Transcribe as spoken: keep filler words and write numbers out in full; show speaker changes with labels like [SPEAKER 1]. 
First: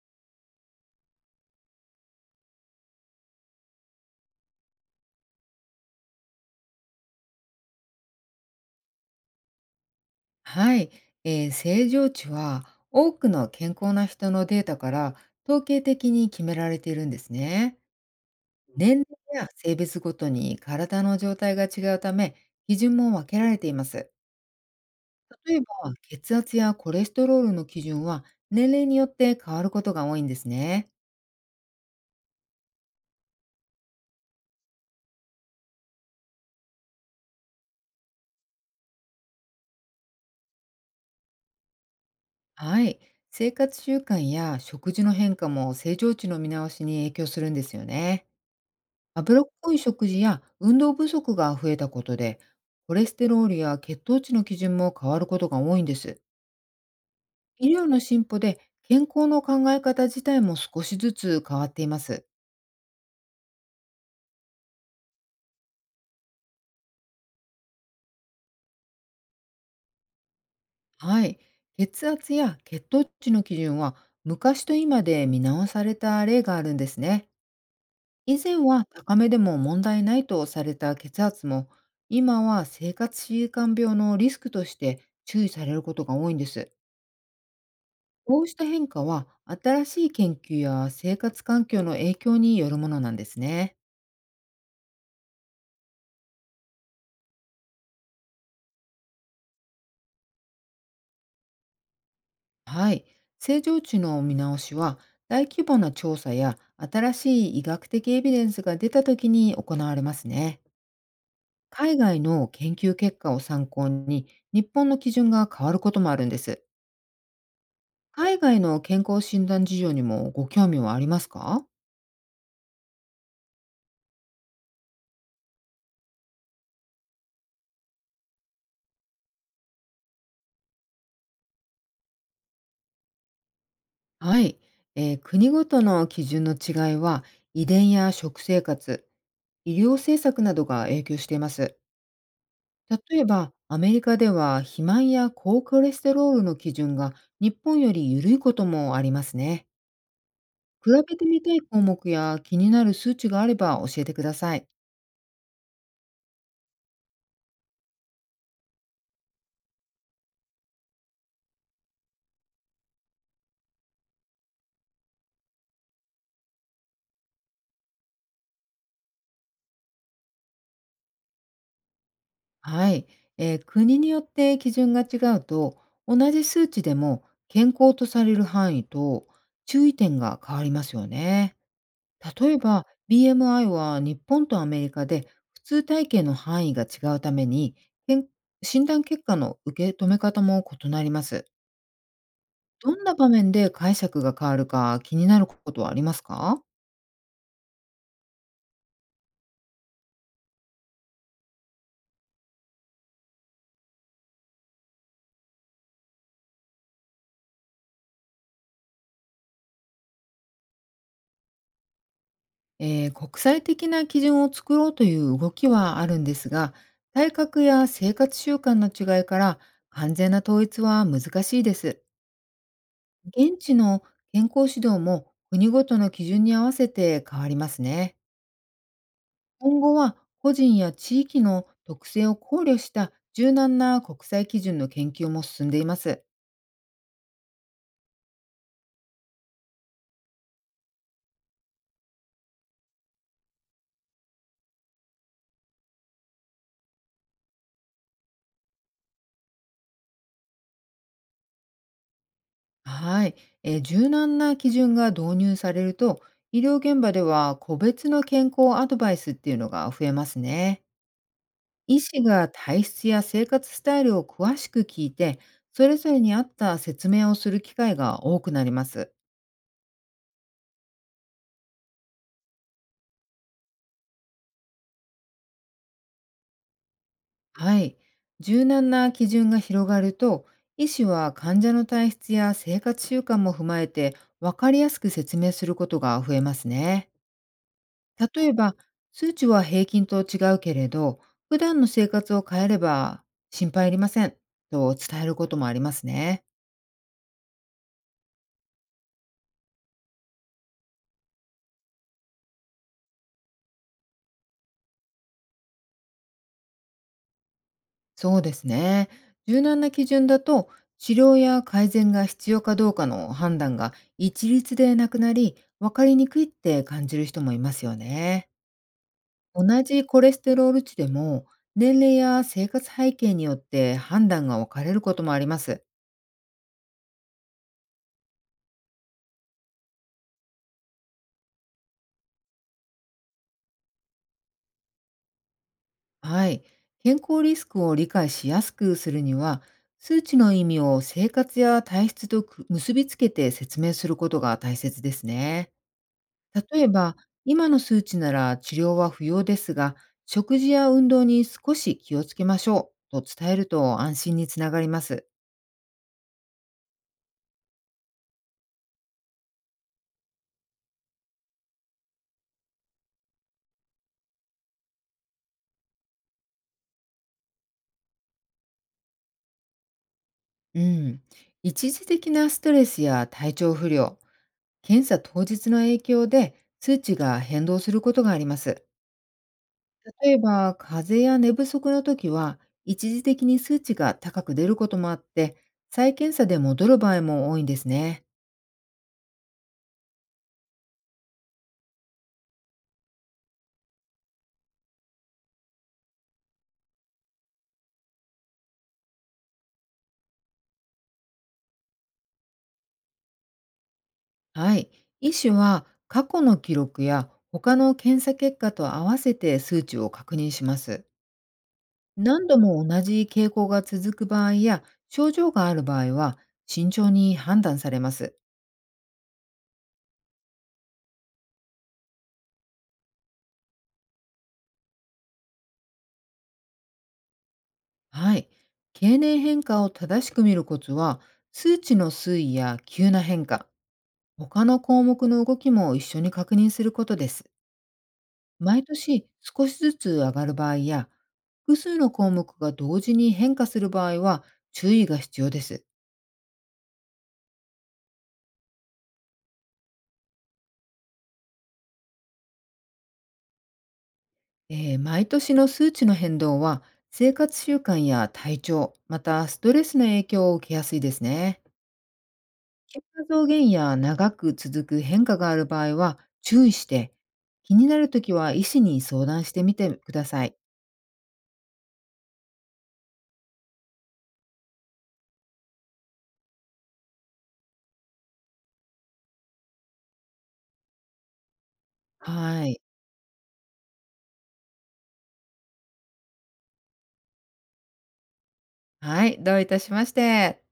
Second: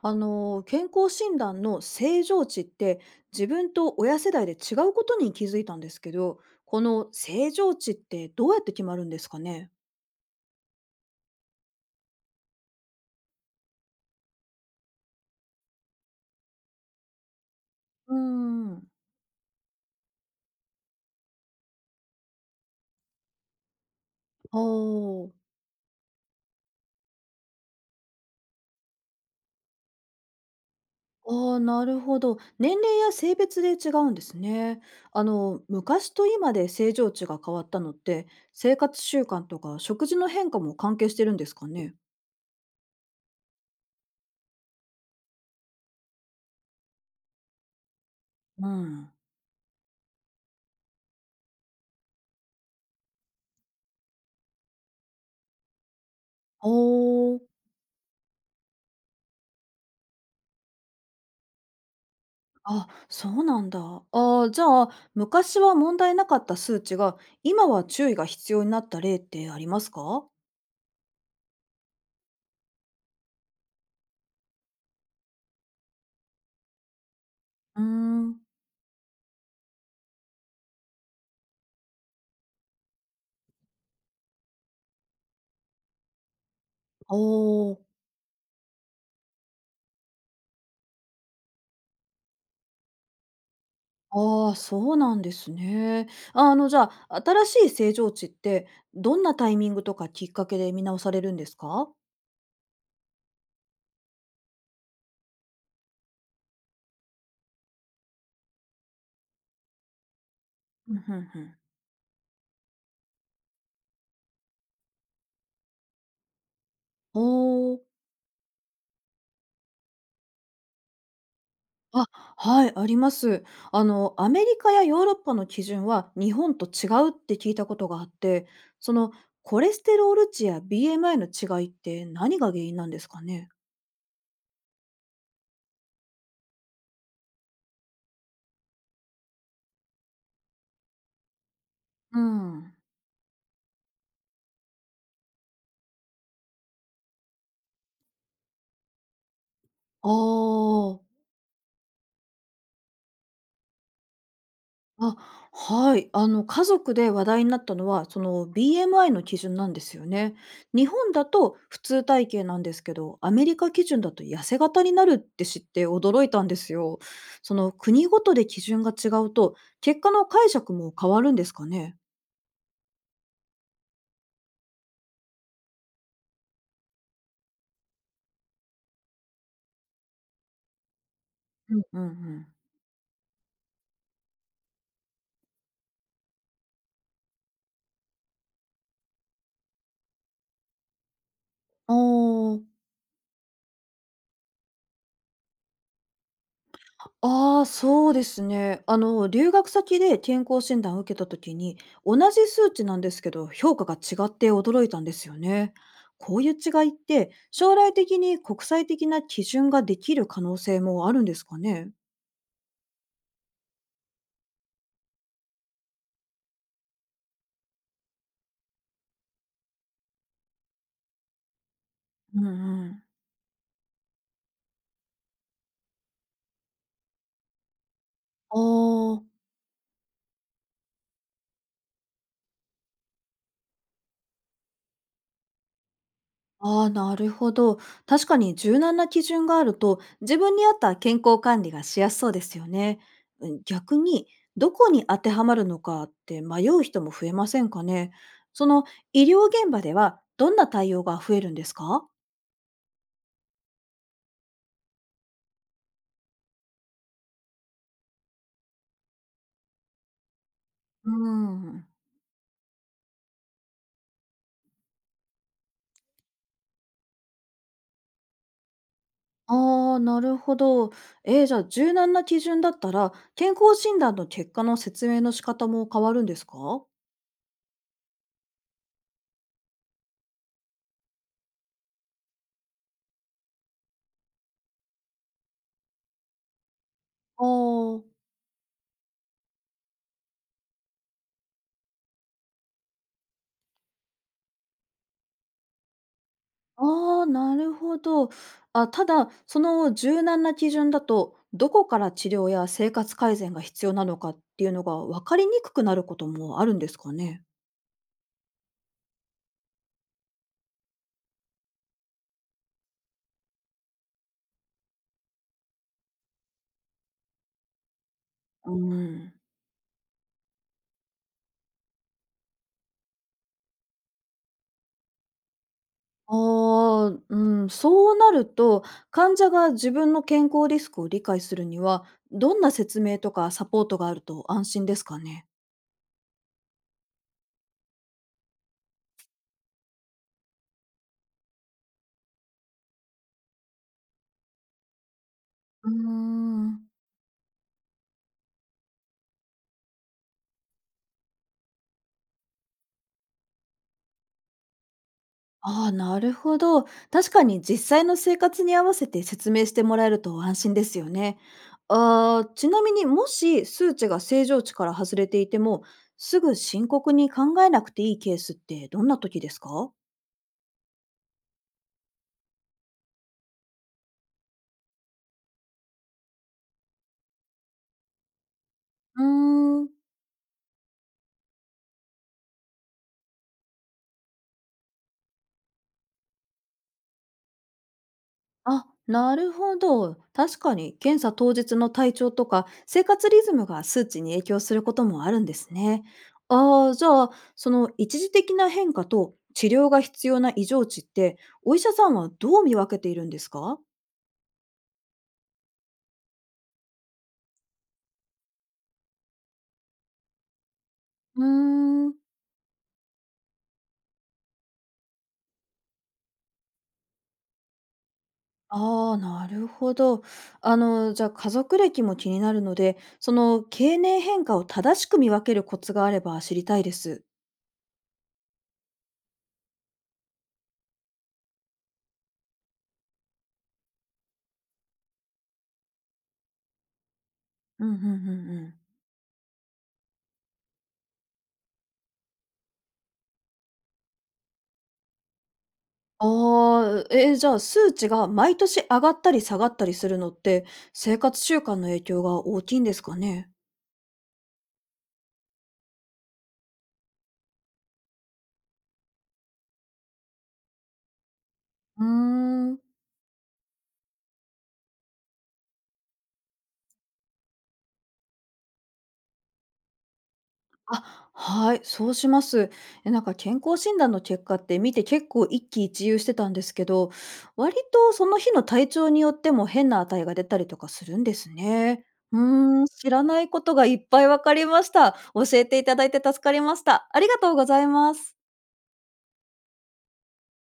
[SPEAKER 1] あの健康診断の正常値って自分と親世代で違うことに気づいたんですけど、この正常値ってどうやって決まるんですかね？
[SPEAKER 2] はい、えー正常値は多くの健康な人のデータから統計的に決められているんですね。
[SPEAKER 1] うーん。
[SPEAKER 2] 年齢や性別ごとに体の状態が違うため、基準も分けられています。
[SPEAKER 1] あー。
[SPEAKER 2] 例えば、血圧やコレステロールの基準は年齢によって変わることが多いんですね。
[SPEAKER 1] ああ、なるほど。年齢や性別で違うんですね。あの、昔と今で正常値が変わったのって、生活習慣とか食事の変化も関係してるんですかね？
[SPEAKER 2] はい、生活習慣や食事の変化も正常値の見直しに影響するんですよね。
[SPEAKER 1] うん。
[SPEAKER 2] 脂っこい食事や運動不足が増えたことで、コレステロールや血糖値の基準も変わることが多いんです。
[SPEAKER 1] あー。
[SPEAKER 2] 医療の進歩で健康の考え方自体も少しずつ変わっています。
[SPEAKER 1] あ、そうなんだ。あー、じゃあ、昔は問題なかった数値が、今は注意が必要になった例ってありますか？
[SPEAKER 2] はい。血圧や血糖値の基準は昔と今で見直された例があるんですね。
[SPEAKER 1] うーん。
[SPEAKER 2] 以前は高めでも問題ないとされた血圧も、今は生活習慣病のリスクとして注意されることが多いんです。
[SPEAKER 1] おー。
[SPEAKER 2] こうした変化は、新しい研究や生活環境の影響によるものなんですね。
[SPEAKER 1] ああ、そうなんですね。あの、じゃあ、新しい正常値って、どんなタイミングとかきっかけで見直されるんですか？
[SPEAKER 2] はい。正常値の見直しは、大規模な調査や新しい医学的エビデンスが出た時に行われますね。
[SPEAKER 1] うん、ふんふん。
[SPEAKER 2] 海外の研究結果を参考に、日本の基準が変わることもあるんです。
[SPEAKER 1] おー。
[SPEAKER 2] 海外の健康診断事情にもご興味はありますか？
[SPEAKER 1] あ、はい、あります。あの、アメリカやヨーロッパの基準は日本と違うって聞いたことがあって、そのコレステロール値や ビーエムアイ の違いって何が原因なんですかね？
[SPEAKER 2] はい、えー国ごとの基準の違いは、遺伝や食生活、医療政策などが影響しています。
[SPEAKER 1] うん。
[SPEAKER 2] 例えば、アメリカでは肥満や高コレステロールの基準が日本より緩いこともありますね。
[SPEAKER 1] あ
[SPEAKER 2] 比
[SPEAKER 1] あ。
[SPEAKER 2] べてみたい項目や気になる数値があれば教えてください。
[SPEAKER 1] あ、はい。あの、家族で話題になったのは、その ビーエムアイ の基準なんですよね。日本だと普通体型なんですけど、アメリカ基準だと痩せ型になるって知って驚いたんですよ。その国ごとで基準が違うと、結果の解釈も変わるんですかね。
[SPEAKER 2] はい、えー国によって基準が違うと、同じ数値でも健康とされる範囲と注意点が変わりますよね。
[SPEAKER 1] うんうんうん。
[SPEAKER 2] 例えば ビーエムアイ は日本とアメリカで普通体型の範囲が違うために健診断結果の受け止め方も異なります。
[SPEAKER 1] ああ
[SPEAKER 2] どんな場面で解釈が変わるか気になることはありますか？
[SPEAKER 1] ああ、そうですね。あの、留学先で健康診断を受けた時に、同じ数値なんですけど、評価が違って驚いたんですよね。こういう違いって、将来的に国際的な基準ができる可能性もあるんですかね？
[SPEAKER 2] えー国際的な基準を作ろうという動きはあるんですが、体格や生活習慣の違いから完全な統一は難しいです。
[SPEAKER 1] うんうん。
[SPEAKER 2] 現地の健康指導も国ごとの基準に合わせて変わりますね。
[SPEAKER 1] ああ。
[SPEAKER 2] 今後は個人や地域の特性を考慮した柔軟な国際基準の研究も進んでいます。
[SPEAKER 1] ああ、なるほど。確かに柔軟な基準があると、自分に合った健康管理がしやすそうですよね。うん。逆に、どこに当てはまるのかって迷う人も増えませんかね。その、医療現場ではどんな対応が増えるんですか？
[SPEAKER 2] はい、えー柔軟な基準が導入されると、医療現場では個別の健康アドバイスっていうのが増えますね。
[SPEAKER 1] うーん。
[SPEAKER 2] 医師が体質や生活スタイルを詳しく聞いて、それぞれに合った説明をする機会が多くなります。
[SPEAKER 1] ああー、なるほど。えー、じゃあ柔軟な基準だったら、健康診断の結果の説明の仕方も変わるんですか？
[SPEAKER 2] はい。柔軟な基準が広がると、医師は患者の体質や生活習慣も踏まえて、分かりやすく説明することが増えますね。
[SPEAKER 1] ああー。
[SPEAKER 2] 例えば、数値は平均と違うけれど、普段の生活を変えれば心配いりませんと伝えることもありますね。
[SPEAKER 1] ああ、なるほど。あ、ただ、その柔軟な基準だと、どこから治療や生活改善が必要なのかっていうのが分かりにくくなることもあるんですかね？
[SPEAKER 2] そうですね。柔軟な基準だと、治療や改善が必要かどうかの判断が一律でなくなり、分かりにくいって感じる人もいますよね。
[SPEAKER 1] うん。
[SPEAKER 2] 同じコレステロール値でも、年齢や生活背景によって判断が分かれることもあります。
[SPEAKER 1] ああ、うん、そうなると、患者が自分の健康リスクを理解するには、どんな説明とかサポートがあると安心ですかね？
[SPEAKER 2] はい。健康リスクを理解しやすくするには、数値の意味を生活や体質とく結びつけて説明することが大切ですね。
[SPEAKER 1] うー
[SPEAKER 2] 例
[SPEAKER 1] ん。
[SPEAKER 2] えば、今の数値なら治療は不要ですが、食事や運動に少し気をつけましょうと伝えると安心につながります。
[SPEAKER 1] ああ、なるほど。確かに実際の生活に合わせて説明してもらえると安心ですよね。ああ、ちなみにもし数値が正常値から外れていても、すぐ深刻に考えなくていいケースってどんな時ですか？
[SPEAKER 2] うん。一時的なストレスや体調不良、検査当日の影響で数値が変動することがあります。
[SPEAKER 1] うーん。
[SPEAKER 2] 例えば、風邪や寝不足の時は、一時的に数値が高く出ることもあって、再検査で戻る場合も多いんですね。
[SPEAKER 1] あ、なるほど。確かに検査当日の体調とか生活リズムが数値に影響することもあるんですね。ああ、じゃあ、その一時的な変化と治療が必要な異常値って、お医者さんはどう見分けているんですか？
[SPEAKER 2] はい。医師は過去の記録や他の検査結果と合わせて数値を確認します。
[SPEAKER 1] うーん。
[SPEAKER 2] 何度も同じ傾向が続く場合や症状がある場合は、慎重に判断されます。
[SPEAKER 1] ああ、なるほど。あの、じゃあ家族歴も気になるので、その経年変化を正しく見分けるコツがあれば知りたいです。
[SPEAKER 2] はい。経年変化を正しく見るコツは、数値の推移や急な変化、他の項目の動きも一緒に確認することです。
[SPEAKER 1] うんうんうんうん。
[SPEAKER 2] 毎年少しずつ上がる場合や、複数の項目が同時に変化する場合は注意が必要です。
[SPEAKER 1] ああ、えーじゃあ、数値が毎年上がったり下がったりするのって、生活習慣の影響が大きいんですかね？
[SPEAKER 2] えー毎年の数値の変動は、生活習慣や体調、またストレスの影響を受けやすいですね。
[SPEAKER 1] うーん。
[SPEAKER 2] 結果増減や長く続く変化がある場合は注意して、気になるときは医師に相談してみてください。
[SPEAKER 1] あ、はい、そうします。え、なんか健康診断の結果って見て結構一喜一憂してたんですけど、割とその日の体調によっても変な値が出たりとかするんですね。う
[SPEAKER 2] は
[SPEAKER 1] ー
[SPEAKER 2] い。
[SPEAKER 1] ん、知らないことがいっぱい分かりました。教えていただいて助かりました。ありがとうございます。
[SPEAKER 2] はい、どういたしまして。